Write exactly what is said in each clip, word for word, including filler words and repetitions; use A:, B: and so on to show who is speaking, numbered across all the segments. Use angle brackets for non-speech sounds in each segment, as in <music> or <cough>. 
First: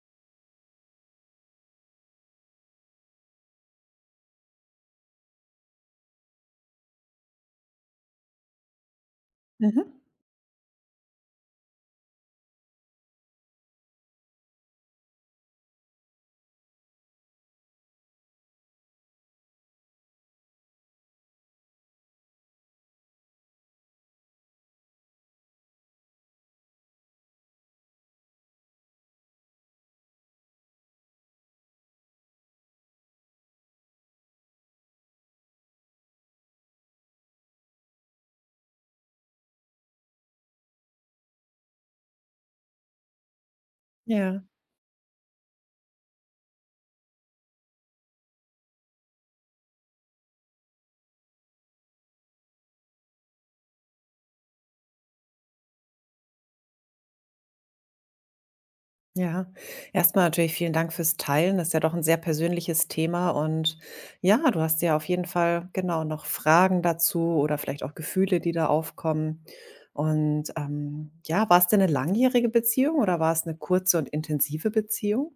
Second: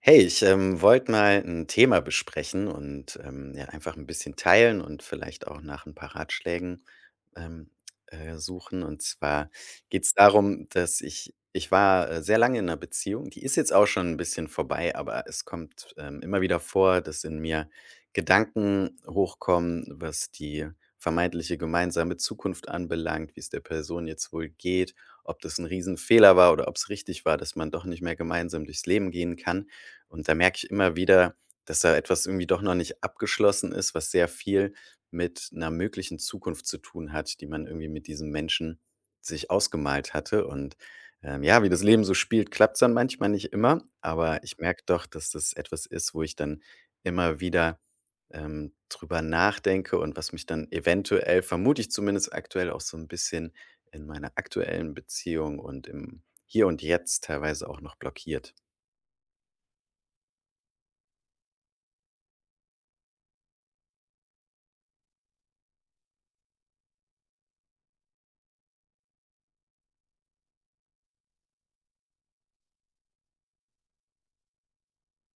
A: Hey, ich ähm, wollte mal ein Thema besprechen und, ähm, ja, einfach ein bisschen teilen und vielleicht auch nach ein paar Ratschlägen ähm, äh, suchen. Und zwar
B: Mhm.
A: geht es darum, dass ich ich war, äh, sehr lange in einer Beziehung. Die ist jetzt auch schon ein bisschen vorbei, aber es kommt, ähm, immer wieder vor, dass in mir Gedanken hochkommen, was die vermeintliche gemeinsame Zukunft anbelangt, wie es der Person jetzt wohl geht, ob das ein Riesenfehler war oder ob es richtig war, dass man doch nicht mehr gemeinsam durchs Leben gehen kann. Und da merke ich immer wieder, dass da etwas irgendwie doch noch nicht abgeschlossen ist, was sehr viel mit einer möglichen Zukunft zu tun hat, die man irgendwie mit diesem Menschen sich ausgemalt hatte. Und, ähm, ja, wie das Leben so spielt, klappt's dann manchmal nicht immer, aber
B: Ja,
A: ich merke doch, dass das etwas ist, wo ich dann immer wieder ähm, drüber nachdenke und was mich dann eventuell, vermute ich zumindest aktuell, auch so ein bisschen in meiner aktuellen Beziehung und im Hier und Jetzt teilweise auch noch blockiert.
B: ja. Erstmal natürlich vielen Dank fürs Teilen. Das ist ja doch ein sehr persönliches Thema und ja, du hast ja auf jeden Fall, genau, noch Fragen dazu oder vielleicht auch Gefühle, die da aufkommen. Und, ähm, ja, war es denn eine langjährige Beziehung oder war es eine kurze und intensive Beziehung?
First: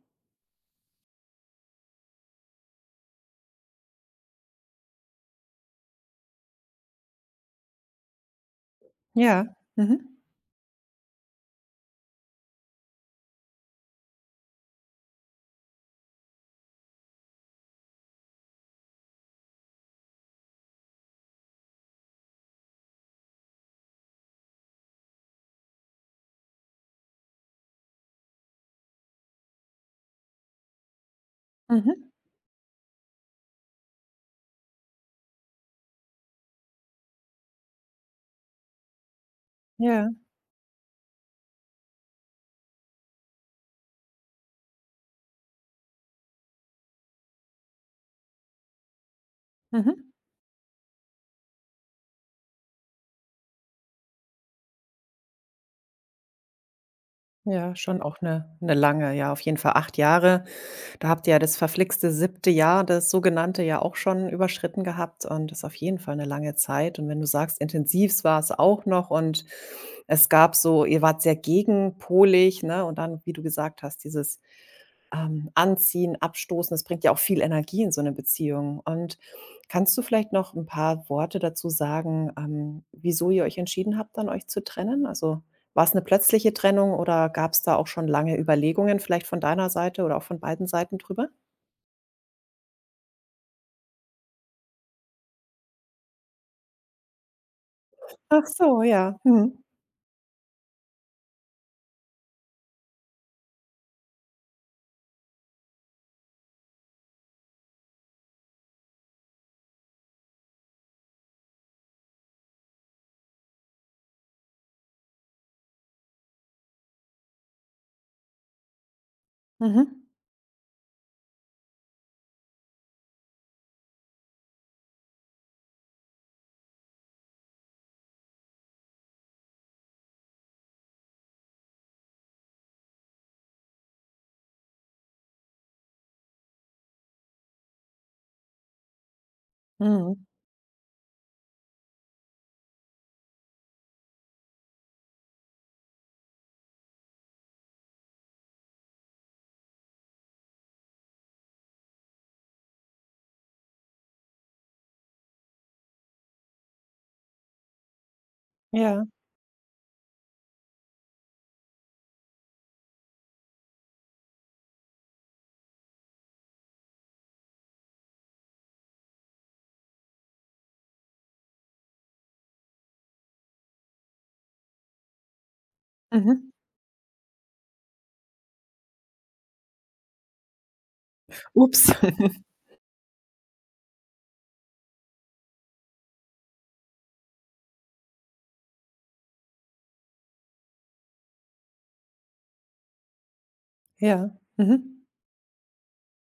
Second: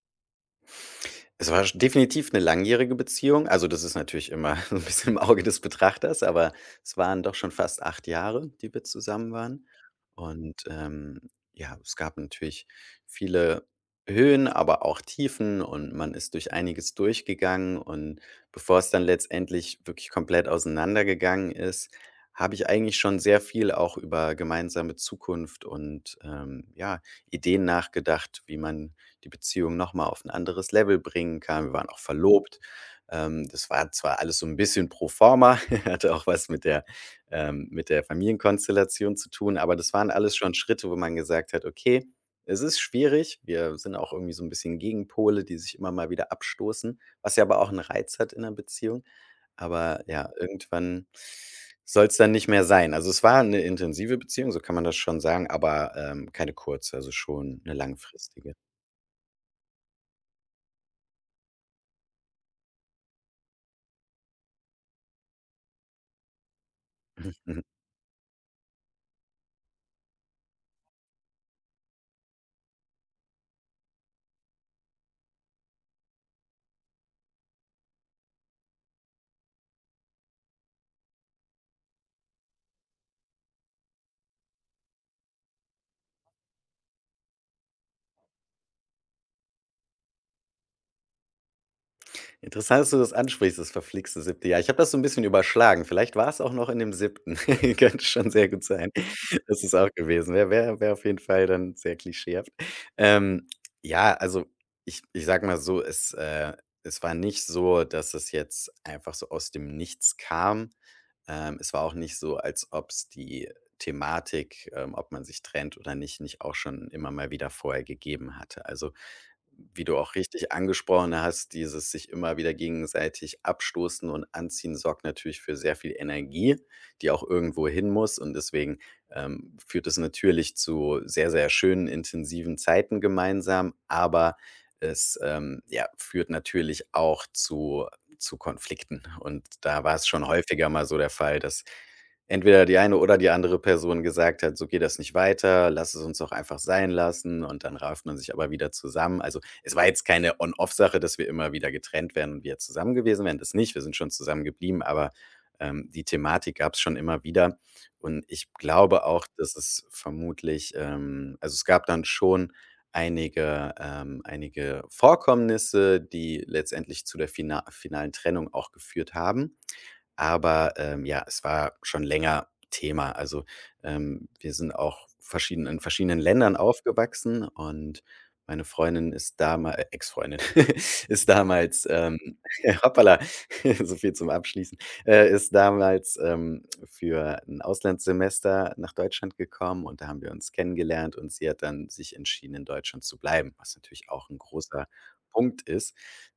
A: Es war sch definitiv eine langjährige Beziehung. Also, das ist natürlich immer <laughs> so ein bisschen im Auge des Betrachters, aber es waren doch schon fast acht Jahre, die wir zusammen
B: Ja.
A: waren.
B: Mhm.
A: Und, ähm, ja, es gab natürlich viele Höhen, aber auch Tiefen, und man ist durch einiges durchgegangen. Und bevor es dann letztendlich wirklich komplett auseinandergegangen ist, habe ich eigentlich schon sehr viel auch über gemeinsame Zukunft und, ähm, ja, Ideen nachgedacht, wie man die Beziehung noch mal auf ein anderes Level bringen kann. Wir waren auch
B: Mhm.
A: verlobt. Ähm, das war zwar alles so ein bisschen pro forma, <laughs> hatte auch was mit der ähm, mit der Familienkonstellation zu tun, aber das waren
B: Ja.
A: alles schon Schritte, wo man gesagt hat: „Okay, es ist schwierig.“ Wir sind auch irgendwie so ein bisschen Gegenpole, die sich immer mal wieder abstoßen, was ja aber auch 'n Reiz hat in 'ner Beziehung. Aber
B: Mhm.
A: ja, irgendwann soll es dann nicht mehr sein. Also, es war eine intensive Beziehung, so kann man das schon sagen, aber, ähm, keine kurze, also schon eine
B: Ja, schon auch eine
A: langfristige.
B: 'ne lange, ja, auf jeden Fall acht Jahre. Da habt ihr ja das verflixte siebte Jahr, das sogenannte, ja auch schon überschritten gehabt und das ist auf jeden Fall 'ne lange Zeit. Und wenn du
A: Mhm.
B: sagst, intensiv war's auch noch und es gab so ihr wart sehr gegenpolig, ne? Und dann, wie du gesagt hast, dieses, ähm, Anziehen, Abstoßen, das bringt ja auch viel Energie in so 'ne Beziehung. Und kannst du vielleicht noch 'n paar Worte dazu sagen, ähm, wieso ihr euch entschieden habt, dann euch zu trennen? Also, war's 'ne plötzliche Trennung oder gab's da auch schon lange Überlegungen vielleicht von deiner Seite oder auch von beiden Seiten drüber?
A: Interessant, dass du das ansprichst, das verflixte siebte Jahr. Ich habe das so ein bisschen überschlagen. Vielleicht war es auch noch in dem siebten. <laughs> Könnte schon
B: Ach
A: sehr gut
B: so,
A: sein.
B: ja. Mhm.
A: Das ist auch gewesen wäre. Wäre wäre auf jeden Fall dann sehr klischeehaft. Ähm, ja, also, ich ich sage mal so, es, äh es war nicht so, dass es jetzt einfach so aus dem Nichts kam. Ähm, es war auch nicht so, als ob es die Thematik, ähm, ob man sich trennt oder nicht, nicht auch schon immer mal wieder vorher gegeben hatte. Also, wie du
B: Mhm.
A: auch richtig angesprochen hast, dieses sich immer wieder gegenseitig abstoßen und anziehen sorgt natürlich für sehr viel Energie, die auch irgendwo hin muss. Und deswegen ähm, führt es natürlich zu sehr, sehr schönen, intensiven Zeiten gemeinsam. Aber es ähm, ja, führt natürlich auch zu zu Konflikten. Und da war es
B: Mhm.
A: schon häufiger mal so der Fall, dass entweder die eine oder die andere Person gesagt hat, so geht das nicht weiter, lass es uns doch einfach sein lassen, und dann rauft man sich aber wieder zusammen. Also es war jetzt keine On-Off-Sache, dass wir immer wieder getrennt wären und wir zusammen gewesen wären. Das nicht, wir sind schon zusammen geblieben, aber ähm, die Thematik gab es schon immer wieder. Und ich glaube
B: Ja.
A: auch, dass es vermutlich, ähm, also es gab dann schon einige, ähm, einige Vorkommnisse, die letztendlich zu der fina finalen Trennung auch geführt haben. Aber, ähm, ja, es war schon länger Thema. Also, ähm, wir sind auch verschieden in verschiedenen
B: Mhm.
A: Ländern aufgewachsen, und meine Freundin ist damals äh, Ex-Freundin <laughs> ist damals,
B: Ups. <laughs>
A: ähm <laughs> hoppala, <laughs> so viel zum Abschließen, äh, ist damals, ähm, für ein Auslandssemester nach Deutschland gekommen, und da haben wir uns kennengelernt, und sie hat dann sich entschieden, in Deutschland zu bleiben, was natürlich auch
B: Ja.
A: ein großer
B: Mhm.
A: Punkt ist,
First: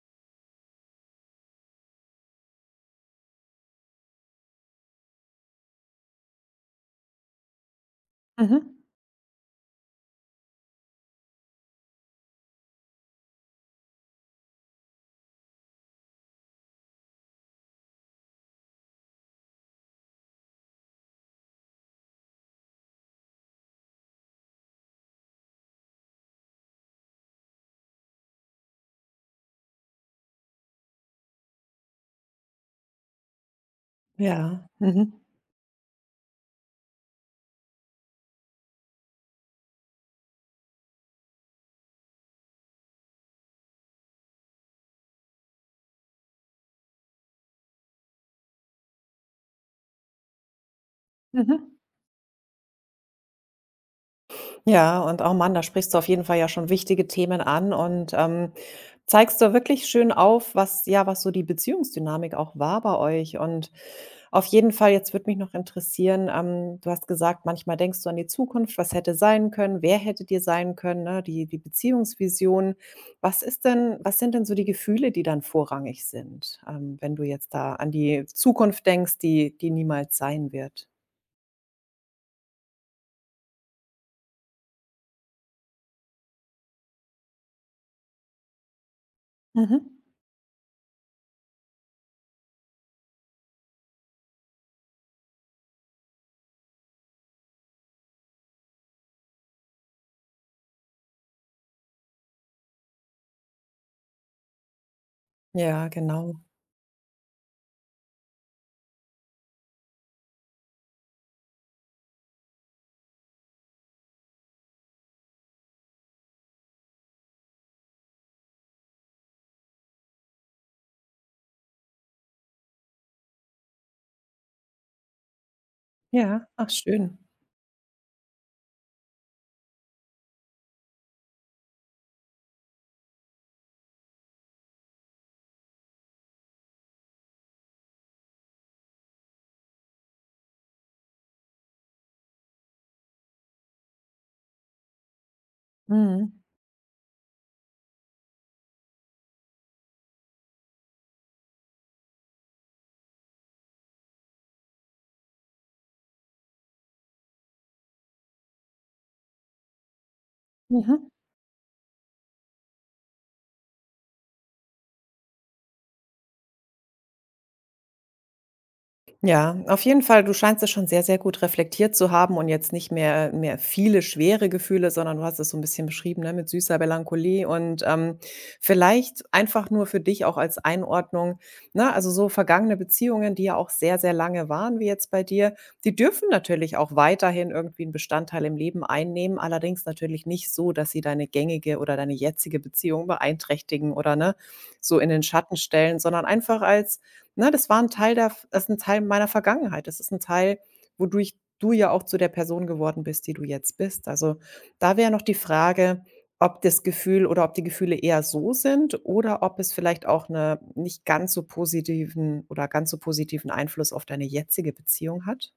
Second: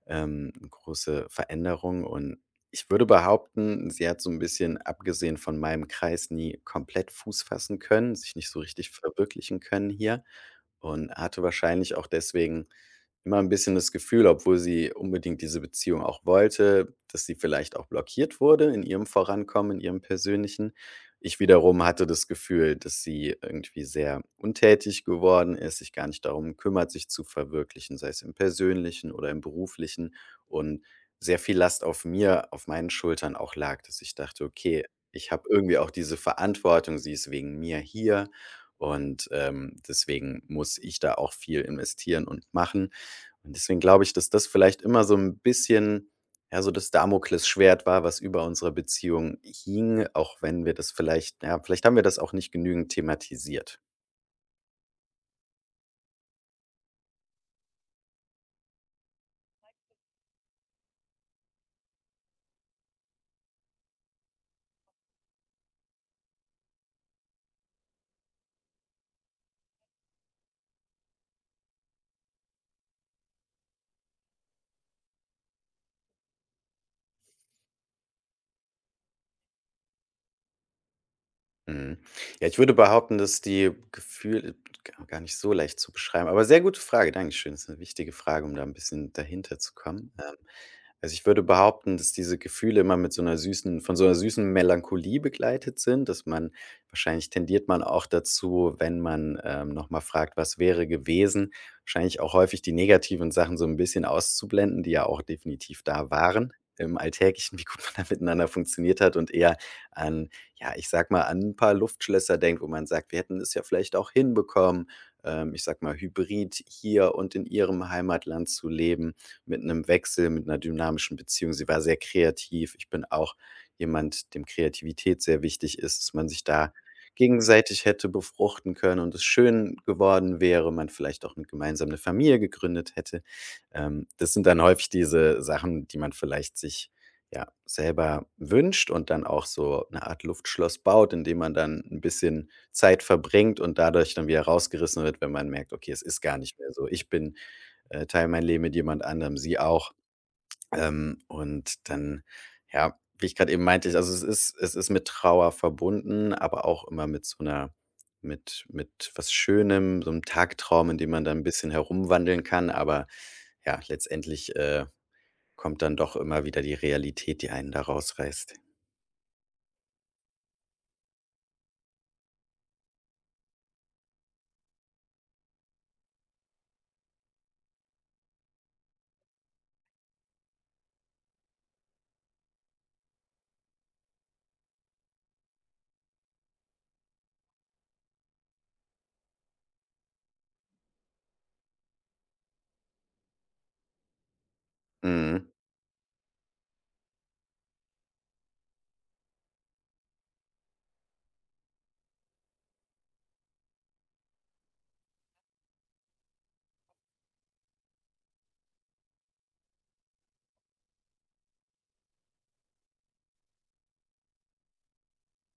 A: ähm, 'ne große Veränderung. Und ich würde behaupten, sie hat so ein bisschen, abgesehen von meinem Kreis, nie komplett Fuß fassen können, sich nicht so
B: Mhm.
A: richtig verwirklichen können hier und hatte wahrscheinlich auch deswegen immer ein bisschen das Gefühl, obwohl sie unbedingt diese Beziehung auch wollte, dass sie vielleicht auch blockiert wurde in ihrem Vorankommen, in ihrem Persönlichen. Ich wiederum hatte das Gefühl, dass sie irgendwie sehr untätig geworden ist, sich gar nicht darum kümmert, sich zu verwirklichen, sei es im Persönlichen oder im Beruflichen, und sehr viel Last auf mir auf meinen Schultern auch lag, dass ich dachte:
B: Ja.
A: „Okay,
B: Mhm.
A: ich habe irgendwie auch diese Verantwortung, sie ist wegen mir hier, und, ähm, deswegen muss ich da auch viel investieren und machen.“ Und deswegen glaube ich, dass das vielleicht immer so ein bisschen, ja, so das Damoklesschwert war, was über unserer Beziehung hing, auch wenn wir das vielleicht ja,
B: Mhm.
A: vielleicht haben wir das auch nicht genügend thematisiert.
B: Ja, und oh Mann, da sprichst du auf jeden Fall ja schon wichtige Themen an und, ähm, zeigst du wirklich schön auf, was ja, was so die Beziehungsdynamik auch war bei euch und auf jeden Fall, jetzt würde mich noch interessieren, ähm, du hast gesagt, manchmal denkst du an die Zukunft, was hätte sein können, wer hätte dir sein können, ne, die die Beziehungsvision. Was ist denn was sind denn so die Gefühle, die dann vorrangig sind, ähm, wenn du jetzt da an die Zukunft denkst, die die niemals sein wird?
A: Mhm. Ja, ich würde behaupten, dass die Gefühle ga gar nicht so leicht zu beschreiben, aber sehr gute Frage. Dankeschön. Das ist eine wichtige Frage, um da ein bisschen dahinter zu
B: Mhm.
A: kommen. Ähm also, ich würde behaupten, dass diese Gefühle immer mit so einer süßen von so einer süßen Melancholie begleitet sind, dass man wahrscheinlich tendiert man auch dazu, wenn man, ähm, noch mal fragt: „Was wäre gewesen?“ Wahrscheinlich auch häufig die negativen Sachen so ein bisschen auszublenden, die ja auch definitiv
B: Ja,
A: da
B: genau.
A: waren im Alltäglichen, <laughs> wie gut man da miteinander funktioniert hat, und eher an ja, ich sag mal, an ein paar Luftschlösser denkt, wo man sagt: „Wir hätten es ja vielleicht auch hinbekommen“, ähm, ich sag mal, hybrid hier und in ihrem Heimatland zu leben, mit einem Wechsel, mit einer dynamischen Beziehung. Sie war sehr kreativ. Ich bin auch jemand, dem Kreativität sehr wichtig ist, dass man sich
B: Ja, ach
A: da
B: schön.
A: gegenseitig hätte befruchten können und es schön geworden wäre, man vielleicht auch eine gemeinsame Familie gegründet hätte. Ähm, das sind dann häufig diese Sachen, die man vielleicht sich, ja, selber wünscht und dann auch so eine Art Luftschloss baut, indem man dann ein bisschen Zeit verbringt und dadurch dann wieder rausgerissen wird, wenn man merkt: „Okay, es ist gar
B: Mhm.
A: nicht mehr so. Ich bin äh, teile mein Leben mit jemand anderem, sie auch. Ähm, und dann, ja, wie ich gerade eben meinte, ich also, es ist es ist mit Trauer verbunden, aber auch immer mit so einer mit mit was Schönem, so einem Tagtraum, in
B: Mhm.
A: dem man dann ein bisschen herumwandeln kann. Aber ja, letztendlich, äh, kommt dann doch immer wieder die Realität, die einen da rausreißt.
B: Ja, auf jeden Fall. Du scheinst es schon sehr, sehr gut reflektiert zu haben und jetzt nicht mehr mehr viele schwere Gefühle, sondern du hast es so ein bisschen beschrieben, ne, mit süßer Melancholie und, ähm, vielleicht einfach nur für dich auch als Einordnung, ne, also, so vergangene Beziehungen, die ja auch sehr, sehr lange waren wie jetzt bei dir, die dürfen natürlich auch weiterhin irgendwie einen Bestandteil im Leben einnehmen, allerdings natürlich nicht so, dass sie deine gängige oder deine jetzige Beziehung beeinträchtigen oder, ne, so in den
A: Mhm.
B: Schatten stellen, sondern einfach als. Ne, das war ein Teil der das ist ein Teil meiner Vergangenheit. Das ist ein Teil, wodurch du ja auch zu der Person geworden bist, die du jetzt bist. Also, da wäre noch die Frage, ob das Gefühl oder ob die Gefühle eher so sind oder ob es vielleicht auch eine nicht ganz so positiven oder ganz so positiven Einfluss auf deine jetzige Beziehung hat?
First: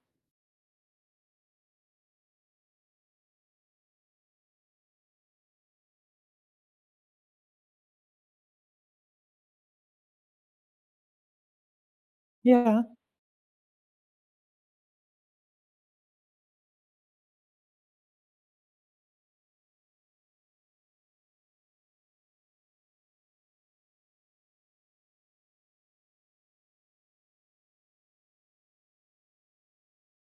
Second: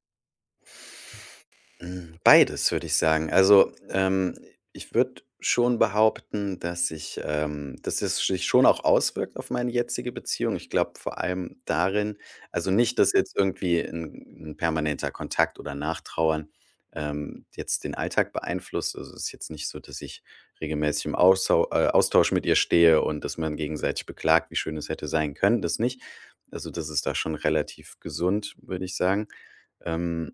A: Hm, beides, würde ich sagen. Also, ähm, ich würde schon behaupten, dass ich ähm, dass es sich schon auch auswirkt auf meine jetzige Beziehung. Ich glaube vor allem darin, also
B: Ja,
A: nicht, dass jetzt irgendwie ein 'n permanenter Kontakt oder Nachtrauern, ähm, jetzt den Alltag beeinflusst. Also, es ist jetzt nicht so, dass ich regelmäßig im Austau äh, Austausch mit ihr stehe und dass man gegenseitig beklagt, wie schön es hätte sein können, das nicht. Also, das ist da schon relativ gesund, würde ich sagen. Ähm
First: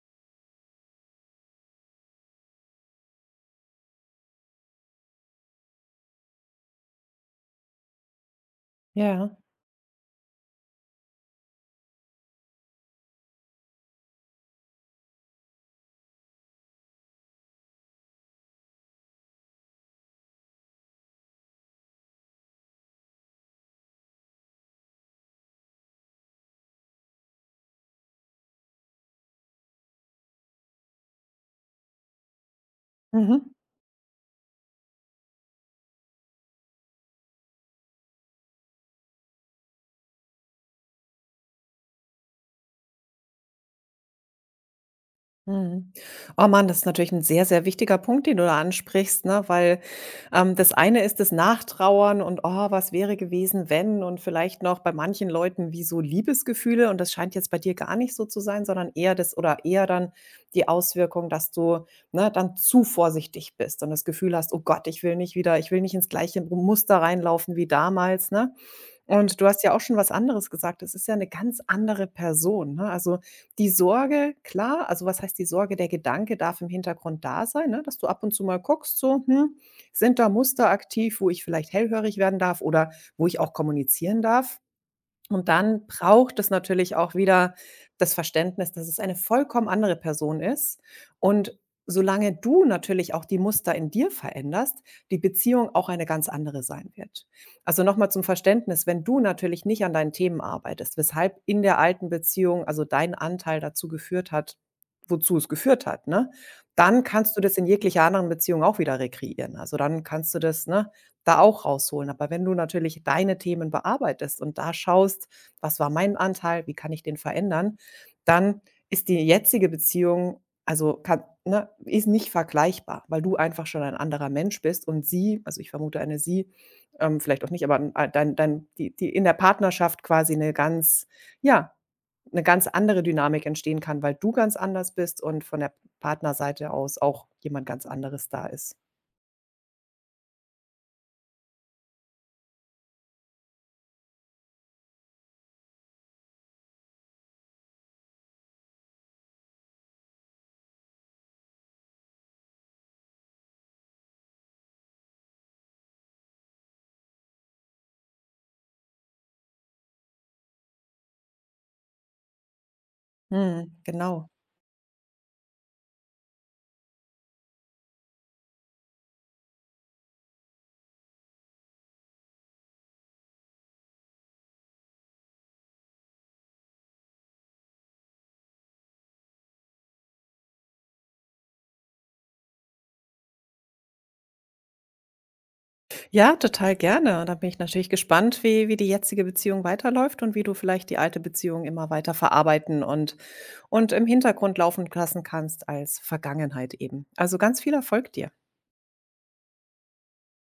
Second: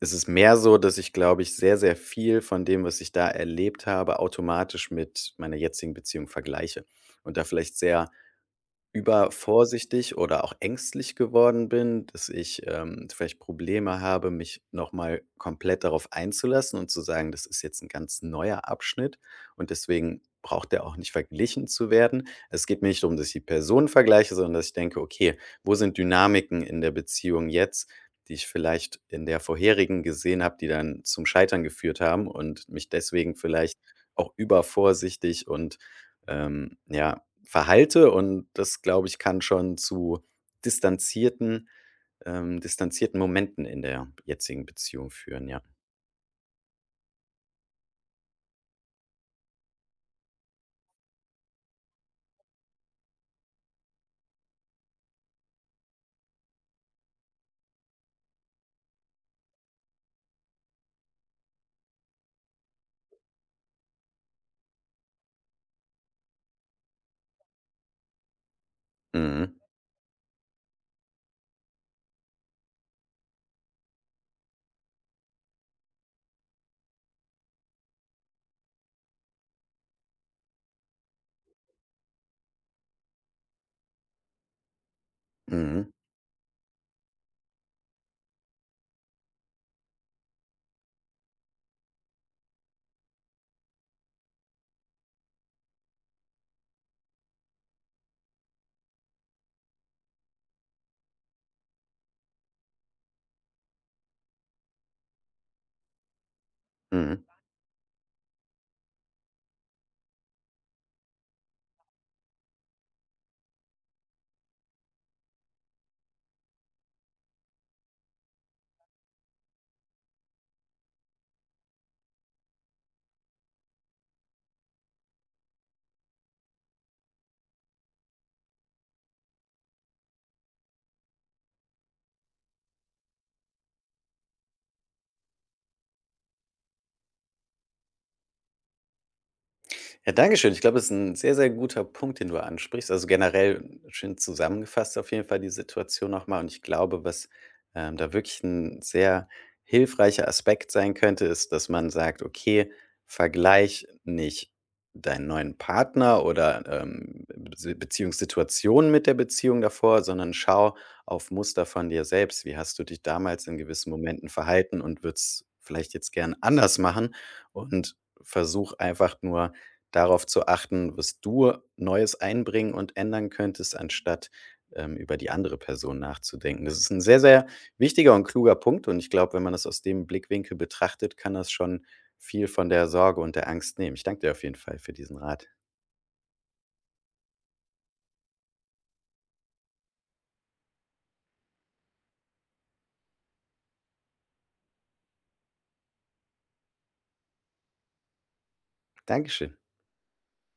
A: Es ist mehr so, dass ich, glaube ich, sehr, sehr viel von dem, was ich da erlebt habe, automatisch mit meiner jetzigen Beziehung vergleiche und da vielleicht sehr
B: ja.
A: übervorsichtig oder auch ängstlich geworden bin, dass ich, ähm, vielleicht Probleme habe, mich nochmal komplett darauf einzulassen und zu sagen: „Das ist jetzt ein ganz neuer Abschnitt, und deswegen braucht der auch nicht verglichen zu werden.“ Es geht mir nicht darum, dass ich die Person vergleiche, sondern dass ich denke: „Okay, wo sind Dynamiken in der Beziehung jetzt, die ich vielleicht in der vorherigen gesehen habe, die dann zum Scheitern geführt haben und mich deswegen
B: Mhm.
A: vielleicht auch übervorsichtig und, ähm, ja, verhalte, und das, glaube ich, kann schon zu distanzierten ähm, distanzierten Momenten in der jetzigen Beziehung führen, ja.
B: Mhm. Oh Mann, das ist natürlich ein sehr, sehr wichtiger Punkt, den du da ansprichst, ne? Weil, ähm, das eine ist das Nachtrauern und: „Oh, was wäre gewesen, wenn?" und vielleicht noch bei manchen Leuten wie so Liebesgefühle und das scheint jetzt bei dir gar nicht so zu sein, sondern eher das oder eher dann die Auswirkung, dass du, ne, dann zu vorsichtig bist und das Gefühl hast: „Oh Gott, ich will nicht wieder ich will nicht ins gleiche Muster reinlaufen wie damals", ne? Und du
A: Mhm.
B: hast ja auch schon was anderes gesagt. Es ist ja eine ganz andere Person, ne? Also, die Sorge, klar also, was heißt die Sorge? Der Gedanke darf im Hintergrund da sein, ne, dass du ab und zu mal guckst so: „Hm, sind da Muster aktiv, wo ich vielleicht hellhörig werden darf oder wo ich auch kommunizieren darf?" Und dann
A: Mhm.
B: braucht es natürlich auch wieder das Verständnis, dass es eine vollkommen andere Person ist. Und solange du natürlich auch die Muster in dir veränderst, die Beziehung auch eine ganz andere sein wird. Also nochmal zum Verständnis, wenn du natürlich nicht an deinen Themen arbeitest, weshalb in der alten Beziehung also dein Anteil dazu geführt hat, wozu es geführt hat, ne? Dann
A: Mhm.
B: kannst du das in jeglicher anderen Beziehung auch wieder rekreieren. Also dann kannst du das, ne, da auch rausholen. Aber wenn du natürlich deine Themen bearbeitest und da schaust: „Was war mein Anteil? Wie kann ich den verändern?", dann ist die jetzige Beziehung also, kann ne, ist nicht vergleichbar, weil du einfach schon ein anderer Mensch bist und sie also, ich vermute eine sie, ähm, vielleicht auch nicht, aber 'n ein dein dein die die in der Partnerschaft quasi eine ganz ja, eine ganz andere Dynamik entstehen kann, weil du ganz anders bist und von der Partnerseite aus auch jemand ganz anderes da ist.
A: Ja, dankeschön. Ich glaube, das ist ein sehr, sehr guter Punkt, den du ansprichst. Also, generell schön zusammengefasst auf jeden Fall die Situation nochmal. Und ich glaube, was, ähm, da wirklich ein sehr hilfreicher Aspekt sein könnte, ist, dass man sagt: „Okay, vergleich nicht deinen neuen Partner oder, ähm, Bes Beziehungssituationen mit der Beziehung davor, sondern schau auf Muster von dir selbst. Wie hast du dich damals in
B: Mhm,
A: gewissen Momenten
B: genau.
A: verhalten und würdest vielleicht jetzt gern anders machen?“ Und versuch einfach nur darauf zu achten, was du Neues einbringen und ändern könntest, anstatt, ähm, über die andere Person nachzudenken. Das ist ein sehr, sehr wichtiger und kluger Punkt, und ich glaube, wenn man das aus dem Blickwinkel betrachtet, kann das schon viel von der Sorge und der Angst nehmen. Ich danke dir auf jeden Fall für diesen Rat.
B: Ja, total gerne. Da bin ich natürlich gespannt, wie wie die jetzige Beziehung weiterläuft und wie du vielleicht die alte Beziehung immer weiter verarbeiten und und im Hintergrund laufen lassen kannst als Vergangenheit eben. Also, ganz viel Erfolg dir.
A: Dankeschön.